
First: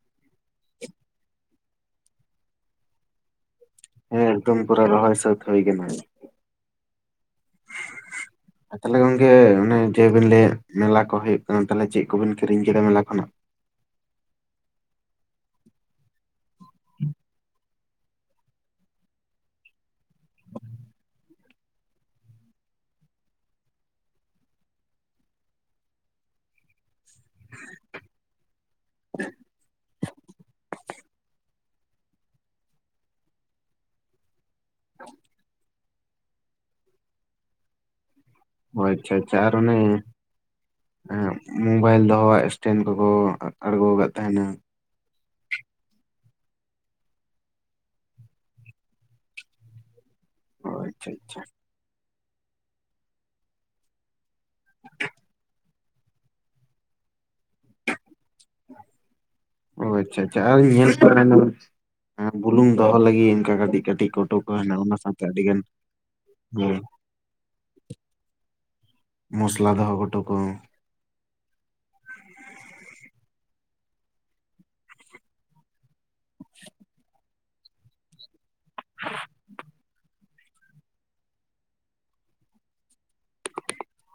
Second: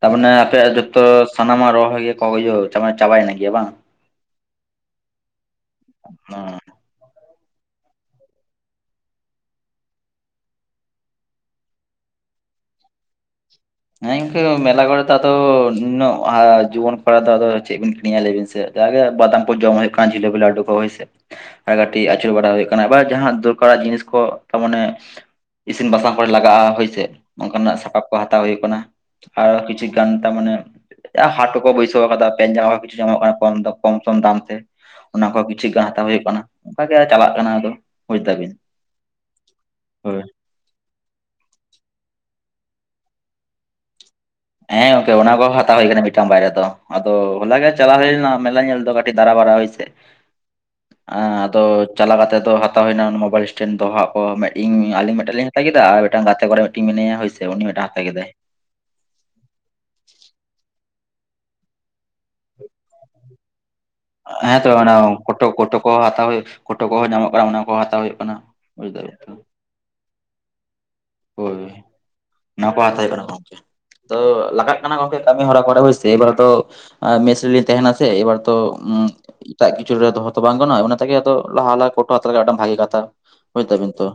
ᱛᱟᱨᱢᱟᱱᱮ ᱟᱯᱮᱭᱟᱜ ᱡᱚᱛᱚ ᱥᱟᱱᱟᱢᱟᱜ ᱨᱚᱦᱚᱭ ᱜᱮᱭᱟ ᱠᱚ [unintelligible] ᱪᱟᱵᱟᱭᱮᱱ ᱜᱮᱭᱟ ᱵᱟᱝ? ᱦᱮᱸ ᱮᱠᱫᱚᱢ ᱯᱩᱨᱟᱹ ᱨᱚᱦᱚᱭ ᱥᱟᱹᱛ ᱦᱳᱭ ᱠᱟᱱᱟ᱾ ᱚ [inaudible] ᱛᱟᱦᱞᱮ ᱜᱚᱝᱠᱮ ᱚᱱᱮ ᱡᱮᱵᱤᱱ ᱞᱟᱹᱭᱮᱫ ᱢᱮᱞᱟ ᱠᱚ ᱦᱩᱭᱩᱜ ᱠᱟᱱᱟ᱾ ᱛᱟᱦᱚᱞᱮ ᱪᱮᱫ ᱠᱚᱵᱤᱱ ᱠᱤᱨᱤᱧ ᱠᱮᱫᱟ ᱢᱮᱞᱟ ᱠᱷᱚᱱᱟᱜ? ᱦᱮᱸ ᱤᱱᱠᱟᱹ ᱢᱮᱞᱟ ᱠᱚᱨᱮ ᱫᱚ ᱟᱫᱚ ᱱᱩᱱᱟᱹᱜ ᱡᱩᱣᱟᱹᱱ ᱠᱚᱲᱟ ᱫᱚ ᱟᱫᱚ ᱪᱮᱫ ᱵᱤᱱ ᱠᱤᱨᱤᱧᱟ ᱞᱮᱵᱤᱱ ᱥᱮ ᱡᱟ ᱜᱮ ᱵᱟᱫᱟᱢ ᱠᱚ ᱡᱚᱢ ᱦᱳᱭᱳᱜ ᱠᱟᱱᱟ ᱡᱷᱤᱠᱟᱹᱯᱤ ᱠᱟᱰᱩ ᱠᱚ ᱦᱳᱭ ᱥᱮ ᱟᱨ ᱠᱟᱹᱴᱤᱡ ᱟᱹᱪᱩᱨ ᱵᱟᱲᱟ ᱦᱳᱭᱳᱜ ᱠᱟᱱᱟ ᱟᱵᱟᱨ ᱡᱟᱦᱟᱸ ᱫᱚᱨᱠᱟᱨᱟᱜ ᱡᱤᱱᱤᱥ ᱠᱚ ᱛᱟ ᱢᱟᱱᱮ ᱤᱥᱤᱱ ᱵᱟᱥᱟᱝ ᱠᱚᱨᱮ ᱞᱟᱜᱟᱜᱼᱟ ᱦᱳᱭᱥᱮ ᱚᱱᱠᱟᱱᱟᱜ ᱥᱟᱯᱟᱯ ᱠᱚ ᱦᱟᱛᱟᱣ ᱦᱳᱭᱳᱜ ᱠᱟᱱᱟ ᱟᱨ ᱠᱤᱪᱷᱩ ᱜᱟᱱ ᱛᱟ ᱢᱟᱱᱮ ᱦᱟᱴ ᱠᱚᱠᱚ ᱵᱟᱹᱭᱥᱟᱹᱣ ᱠᱟᱫᱟ ᱯᱮᱱᱴ ᱡᱟᱢᱟ ᱠᱚ ᱠᱤᱪᱷᱩ ᱧᱟᱢᱚᱜ ᱠᱟᱱᱟ ᱠᱚᱢ ᱠᱚᱢ ᱥᱚᱢ ᱫᱟᱢ ᱛᱮ᱾ ᱚᱱᱟ ᱠᱚᱦᱚᱸ ᱠᱤᱪᱷᱩ ᱜᱟᱱ ᱦᱟᱛᱟᱣ ᱦᱳᱭᱳᱜ ᱠᱟᱱᱟ ᱚᱱᱠᱟ ᱜᱮ ᱪᱟᱞᱟᱜ ᱠᱟᱱᱟ ᱟᱫᱚ ᱵᱩᱡᱽ ᱫᱟᱵᱤᱱ᱾ ᱚ ᱟᱪᱪᱷᱟ ᱟᱪᱪᱷᱟ ᱟᱨ ᱚᱱᱮ ᱦᱳᱭ ᱢᱳᱵᱟᱭᱤᱞ ᱫᱚᱦᱚ ᱥᱴᱮᱱ ᱠᱚᱠᱚ ᱟᱲᱜᱳ ᱠᱟᱫ ᱛᱟᱦᱮᱱᱟ᱾ ᱦᱮᱸ ᱜᱚᱝᱠᱮ ᱚᱱᱟ ᱠᱚ ᱦᱟᱛᱟᱣ ᱦᱳᱭ ᱠᱟᱱᱟ ᱢᱤᱫᱴᱟᱝ ᱵᱟᱭᱨᱟ ᱫᱚ ᱟᱫᱚ ᱦᱚᱞᱟ ᱜᱮ ᱪᱟᱞᱟᱣ ᱦᱳᱭ ᱞᱮᱱᱟ ᱢᱮᱞᱟ ᱧᱮᱞ ᱫᱚ ᱠᱟᱹᱴᱤᱡ ᱫᱟᱨᱟ ᱵᱟᱨᱟ ᱦᱳᱭ ᱥᱮ ᱚ ᱟᱪᱪᱷᱟ ᱟᱪᱪᱷᱟ, ᱟᱫᱚ ᱪᱟᱞᱟ ᱠᱟᱛᱮ ᱫᱚ ᱦᱟᱛᱟ ᱦᱳᱭ ᱱᱟ ᱢᱳᱵᱟᱭᱤᱞ ᱥᱴᱮᱱᱰ ᱫᱚᱦᱚᱣᱟᱜ ᱚ ᱤᱧ ᱟᱞᱤᱧ ᱢᱤᱫᱴᱟᱝ ᱞᱤᱧ ᱦᱟᱛᱟᱣ ᱠᱮᱫᱟ ᱟᱨ ᱢᱤᱫᱴᱟᱝ ᱜᱟᱛᱮ ᱠᱚᱨᱟ ᱢᱤᱫᱴᱤᱱ ᱢᱮᱱᱟᱭᱟ ᱦᱳᱭ ᱥᱮ ᱩᱱᱤ ᱢᱤᱫᱴᱟᱝ ᱦᱟᱛᱟ ᱠᱮᱫᱟᱭ᱾ [inaudible] ᱚ ᱟᱪᱪᱷᱟ ᱟᱪᱪᱷᱟ ᱟᱨ ᱵᱩᱞᱩᱝ ᱫᱚᱦᱚ ᱞᱟᱹᱜᱤᱫ ᱚᱱᱠᱟ ᱠᱟᱹᱴᱤᱡ ᱠᱟᱹᱴᱤᱡ ᱠᱚᱴᱳ ᱠᱚ ᱦᱮᱸᱛᱚ ᱦᱮᱱᱟᱜᱼᱟ ᱚᱱᱟ ᱥᱟᱶᱛᱮ ᱠᱚᱴᱳ ᱟᱹᱰᱤᱜᱟᱱ ᱠᱚᱴᱳ ᱠᱚ ᱦᱟᱛᱟᱣ ᱠᱚᱴᱳ ᱠᱚᱦᱚᱸ ᱧᱟᱢᱚᱜ ᱠᱟᱱᱟ ᱚᱱᱟ ᱠᱚᱦᱚᱸ ᱦᱟᱛᱟᱣ ᱦᱳᱭᱳᱜ ᱠᱟᱱᱟ᱾ ᱵᱩᱡᱽ ᱫᱟᱵᱤᱱ ᱛᱚ [unintelligible] ᱫᱚᱦᱚ ᱜᱳᱰᱳ ᱠᱚ ᱦᱳᱭ ᱚᱱᱟ ᱠᱚ ᱦᱟᱛᱟᱣ ᱠᱟᱱᱟ ᱜᱚᱝᱠᱮ ᱛᱚ ᱞᱟᱜᱟᱜ ᱠᱟᱱᱟ ᱜᱚᱢᱠᱮ ᱠᱟᱹᱢᱤ ᱦᱚᱨᱟ ᱠᱚᱨᱮ ᱥᱮ ᱮᱵᱟᱨ ᱛᱚ ᱢᱮᱥᱨᱤᱞᱤᱧ ᱛᱟᱦᱮᱱᱟ ᱥᱮ ᱮᱵᱟᱨ ᱛᱚ ᱮᱴᱟᱜ ᱠᱤᱪᱷᱩ ᱨᱮ ᱫᱚᱦᱚ ᱛᱚ ᱵᱟᱝ ᱜᱟᱱᱚᱜᱼᱟ ᱚᱱᱟ ᱛᱮᱜᱮ ᱞᱟᱦᱟ ᱞᱟᱦᱟ ᱠᱚᱴᱳ ᱦᱟᱛᱟ ᱞᱮᱠᱷᱟᱱ ᱢᱤᱫᱴᱟᱝ ᱵᱷᱟᱜᱮ ᱠᱟᱛᱷᱟ᱾ ᱦᱳᱭ ᱛᱚ ᱦᱳᱭ [unintelligible] ᱛᱚ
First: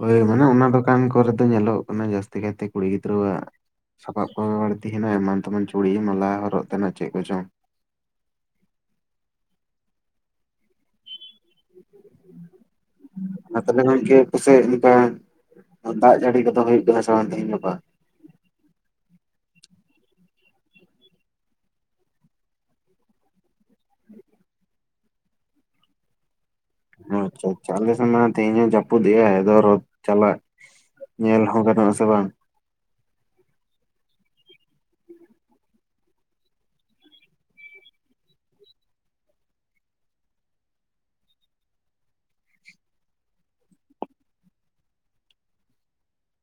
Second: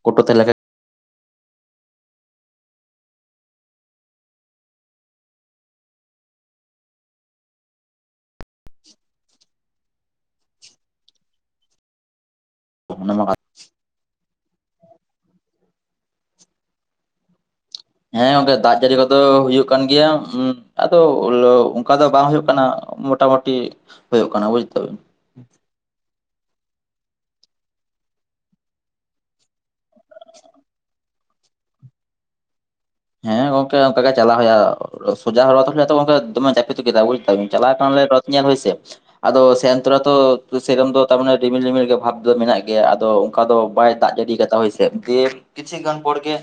ᱦᱳᱭ ᱠᱳᱴᱳ ᱛᱟᱦᱮᱸ ᱢᱟᱱᱮ ᱞᱮᱱᱠᱷᱟᱱ ᱚᱱᱟ ᱫᱚᱠᱟᱱ ᱠᱚᱨᱮ ᱫᱚ ᱧᱮᱞᱚᱜᱚᱜ ᱠᱟᱱᱟ ᱡᱟᱹᱥᱛᱤ ᱠᱟᱭᱛᱮ ᱠᱩᱲᱤ ᱜᱤᱫᱽᱨᱟᱹᱣᱟᱜ ᱥᱟᱯᱟᱵ ᱠᱚ ᱵᱟᱹᱲᱛᱤ ᱦᱮᱱᱟᱜᱼᱟ ᱮᱢᱟᱱ ᱛᱮᱢᱟᱱ ᱪᱩᱲᱤ ᱢᱟᱞᱟ ᱦᱚᱨᱚᱜ ᱛᱮᱱᱟᱜ ᱪᱮᱫ ᱠᱚᱪᱚᱝ [inaudible] ᱢᱟ ᱛᱟᱦᱚᱞᱮ ᱜᱚᱝᱠᱮ ᱯᱟᱥᱮᱡ ᱚᱱᱠᱟ ᱫᱟᱜ ᱡᱟᱹᱲᱤ ᱠᱚᱫᱚ ᱦᱩᱭᱩᱜ ᱠᱟᱱᱟ ᱥᱮ ᱵᱟᱝ ᱛᱮᱦᱮᱧ ᱜᱟᱯᱟ? ᱦᱮᱸ ᱜᱚᱝᱠᱮ ᱫᱟᱜ ᱡᱟᱹᱲᱤ ᱠᱚᱫᱚ ᱦᱩᱭᱩᱜ ᱠᱟᱱ ᱜᱮᱭᱟ ᱟᱫᱚ ᱚᱱᱠᱟ ᱫᱚ ᱵᱟᱝ ᱦᱩᱭᱩᱜ ᱠᱟᱱᱟ ᱢᱳᱴᱟᱢᱩᱴᱤ ᱦᱩᱭᱩᱜ ᱠᱟᱱᱟ ᱵᱩᱡ ᱫᱟᱵᱹᱤᱱ ᱟᱪᱪᱷᱟ ᱟᱞᱮ ᱥᱮ ᱢᱟ ᱛᱮᱦᱮᱧ ᱦᱚ ᱡᱟᱹᱯᱩᱫ ᱮᱜᱼᱟᱭ ᱾ ᱟᱫᱚ ᱨᱚᱛᱷ ᱪᱟᱞᱟᱜ ᱧᱮᱞ ᱦᱚᱸ ᱜᱟᱱᱚᱜ ᱟᱥᱮ ᱵᱟᱝ ᱦᱮᱸ ᱜᱚᱝᱠᱮ ᱚᱱᱠᱟ ᱜᱮ ᱪᱟᱞᱟᱜ ᱦᱩᱭᱩᱜᱼᱟ ᱥᱳᱡᱷᱟ ᱨᱚᱛᱷ ᱦᱤᱞᱚᱜ ᱛᱚ ᱜᱚᱝᱠᱮ ᱫᱚᱢᱮ ᱡᱟᱹᱯᱩᱫ ᱠᱮᱫᱟ ᱵᱩᱡ ᱫᱟᱵᱤᱱ ᱪᱟᱞᱟᱜ ᱠᱷᱟᱱ ᱞᱮ ᱧᱮᱞ ᱦᱚᱭ ᱥᱮ ᱟᱫᱚ ᱥᱮᱱ ᱛᱚᱨᱟ ᱛᱚ ᱥᱮᱨᱚᱠᱚᱢ ᱫᱚ ᱛᱟᱨ ᱢᱟᱱᱮ ᱨᱤᱢᱤᱞ ᱨᱤᱢᱤᱞ ᱜᱮ ᱵᱷᱟᱵ ᱫᱚ ᱢᱮᱱᱟᱜ ᱜᱮᱭᱟ ᱟᱫᱚ ᱚᱱᱠᱟ ᱫᱚ ᱵᱟᱭ ᱫᱟᱜ ᱡᱟᱹᱲᱤ ᱠᱟᱫᱟ ᱦᱚᱭ ᱥᱮ ᱫᱤᱭᱮ ᱠᱤᱪᱷᱩ ᱜᱟᱱ ᱯᱚᱨ ᱜᱮ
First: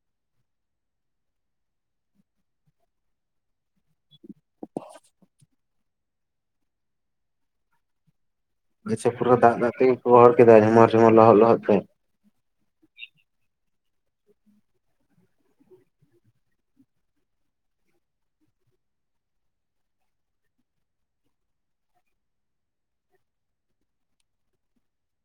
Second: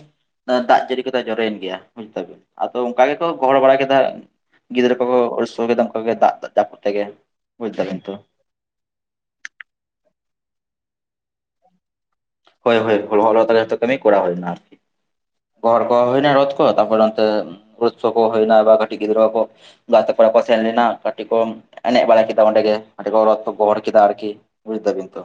ᱫᱟᱜ ᱡᱟᱹᱲᱤ ᱠᱚᱫᱚ ᱡᱚᱨᱚᱭᱮᱱ ᱜᱮᱭᱟ ᱵᱩᱡ ᱫᱟᱹᱵᱮᱱ ᱟᱫᱚ ᱚᱱᱠᱟ ᱜᱮᱠᱚ ᱜᱚᱦᱚᱲ ᱵᱟᱲᱟ ᱠᱮᱫᱟ ᱜᱤᱫᱽᱨᱟᱹ ᱠᱚᱠᱚ ᱟᱹᱲᱥᱟᱹ ᱠᱮᱫᱟ ᱚᱱᱠᱟᱜᱮ ᱫᱟᱜ ᱡᱟᱹᱯᱩᱫ ᱛᱮᱜᱮ ᱵᱩᱡᱽ ᱫᱟᱵᱮᱱ ᱛᱚ ᱟᱪᱪᱷᱟ ᱯᱩᱨᱟᱹ ᱫᱟᱜ ᱫᱟᱜ ᱛᱮᱜᱮᱠᱚ ᱜᱚᱦᱚᱲ ᱠᱮᱫᱟ ᱡᱷᱚᱢᱚᱨ ᱡᱷᱚᱢᱚᱨ ᱞᱚᱦᱚᱫ ᱞᱚᱦᱚᱫ ᱛᱮ? ᱦᱳᱭ ᱦᱳᱭ ᱞᱚᱦᱚᱫ ᱞᱚᱦᱚᱫ ᱛᱮᱜᱮ ᱡᱷᱚᱛᱚ ᱠᱟᱹᱢᱤ ᱠᱚᱨᱟᱣ ᱦᱩᱭᱱᱟ ᱟᱨᱠᱤ ᱜᱚᱦᱚᱨ ᱠᱚᱦᱚ ᱦᱩᱭᱱᱟ ᱨᱚᱫ ᱠᱚ ᱛᱟᱨᱯᱚᱨ ᱚᱱᱛᱮ ᱩᱫᱥᱚᱵ ᱠᱚ ᱦᱩᱭᱱᱟ ᱵᱟ ᱠᱟᱹᱴᱤᱡ ᱜᱤᱫᱽᱨᱟᱹ ᱠᱚ ᱜᱟᱛᱮ ᱠᱚᱲᱟ ᱠᱚ ᱥᱮᱱ ᱞᱮᱱᱟ ᱠᱟᱹᱴᱤᱡ ᱠᱚ ᱮᱱᱮᱡ ᱵᱟᱲᱟ ᱠᱮᱫᱟ ᱚᱸᱰᱮᱜ ᱜᱮ ᱠᱟᱹᱴᱤᱡ ᱠᱚ ᱜᱚᱦᱚᱲ ᱠᱮᱫᱟ ᱟᱨᱠᱤ ᱵᱩᱡ ᱫᱟᱵᱤᱱ ᱛᱚ?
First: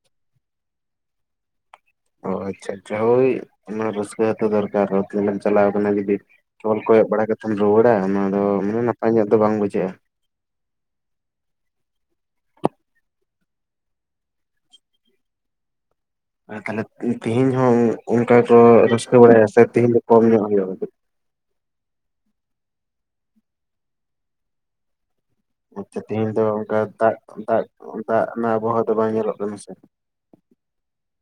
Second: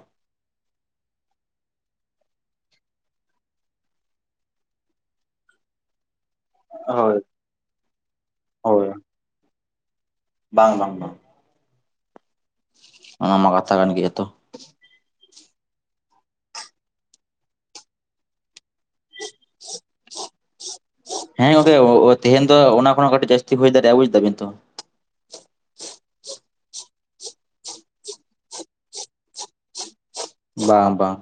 ᱚ ᱟᱪᱪᱷᱟ ᱟᱪᱪᱷᱟ ᱾ ᱦᱳᱭ ᱚᱱᱟ ᱨᱟᱹᱥᱠᱟᱹ ᱦᱚᱛᱚ ᱫᱚᱨᱠᱟᱨ ᱨᱚᱛᱷ ᱧᱮᱞᱮᱢ ᱪᱟᱞᱟᱣ ᱠᱟᱱᱟ ᱡᱩᱫᱤ ᱛᱚᱞ ᱠᱚᱭᱚᱜ ᱦᱳᱭ ᱵᱟᱲᱟ ᱠᱟᱛᱮᱢ ᱨᱩᱣᱟᱹᱲᱟ ᱚᱱᱟ ᱫᱚ ᱢᱟᱱᱮ ᱦᱳᱭ ᱱᱟᱯᱟᱭ ᱧᱚᱜ ᱫᱚ ᱵᱟᱝ ᱵᱩᱡᱷᱟᱹᱜᱼᱟ ᱵᱟᱝ ᱵᱟᱝ ᱵᱟᱝ ᱚᱱᱟ ᱢᱟ ᱠᱟᱛᱷᱟ ᱠᱟᱱᱟᱱ ᱜᱮᱭᱟ ᱛᱚ ᱛᱟᱦᱚᱞᱮ ᱛᱮᱦᱮᱧ ᱦᱚᱸ ᱚᱱᱠᱟ ᱠᱚ ᱨᱟᱹᱥᱠᱟᱹ ᱵᱟᱲᱟᱭᱟ ᱥᱮ ᱛᱮᱦᱮᱧ ᱫᱚ ᱠᱚᱢ ᱧᱚᱜ ᱦᱩᱭᱩᱜᱼᱟ? ᱦᱮᱸ ᱜᱚᱝᱠᱮ ᱛᱮᱦᱮᱧ ᱫᱚ ᱚᱱᱟ ᱠᱷᱚᱱᱟᱜ ᱠᱟᱹᱴᱤᱡ ᱡᱟᱹᱥᱛᱤ ᱦᱩᱭ ᱫᱟᱲᱮᱭᱟᱜᱼᱟ ᱵᱩᱡ ᱫᱟᱹᱵᱤᱱ ᱛᱚ ᱾ ᱟᱪᱪᱷᱟ ᱛᱮᱦᱤᱧ ᱫᱚ ᱚᱱᱠᱟ ᱫᱟᱜ ᱫᱟᱜ ᱫᱟᱜ ᱨᱮᱱᱟᱜ ᱟᱵᱚᱦᱟᱣᱟ ᱫᱚ ᱵᱟᱝ ᱧᱮᱞᱚᱜ ᱠᱟᱱᱟ ᱥᱮ ᱵᱟᱝ ᱵᱟᱝ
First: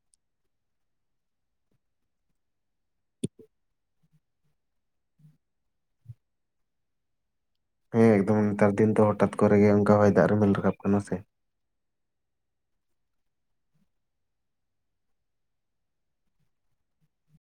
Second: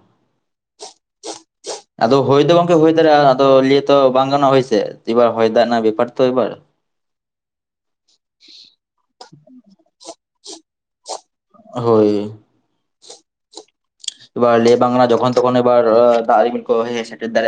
ᱟᱫᱚ ᱦᱳᱭ ᱫᱚ ᱜᱚᱝᱠᱮ ᱦᱳᱭ ᱫᱟᱲᱮᱭᱟᱜᱼᱟ ᱟᱫᱚ ᱞᱟᱹᱭ ᱜᱮᱛᱚ ᱵᱟᱝ ᱜᱟᱱᱚᱜᱼᱟ ᱦᱳᱭᱥᱮ ᱮᱵᱟᱨ ᱦᱚᱭ ᱫᱟᱜ ᱨᱮᱱᱟᱜ ᱵᱮᱯᱟᱨ ᱛᱚ ᱮᱵᱟᱨ ᱦᱮᱸ ᱮᱠᱫᱚᱢ ᱱᱮᱛᱟᱨ ᱫᱤᱱ ᱫᱚ ᱦᱚᱴᱟᱛ ᱠᱚᱨᱮ ᱜᱮ ᱚᱱᱠᱟ ᱦᱚᱭ ᱫᱟᱜ ᱨᱮᱢᱤᱞ ᱨᱟᱠᱟᱵ ᱠᱟᱱᱟ ᱥᱮ ᱦᱳᱭ ᱮᱵᱟᱨ ᱞᱮ ᱵᱟᱝ ᱜᱟᱱᱚᱜ ᱡᱠᱷᱚᱱ ᱛᱚᱠᱷᱚᱱ ᱮᱵᱟᱨ ᱫᱟᱜ ᱦᱮᱡ ᱥᱮᱴᱮᱨ ᱫᱟᱲᱮᱭᱟᱜᱼᱟ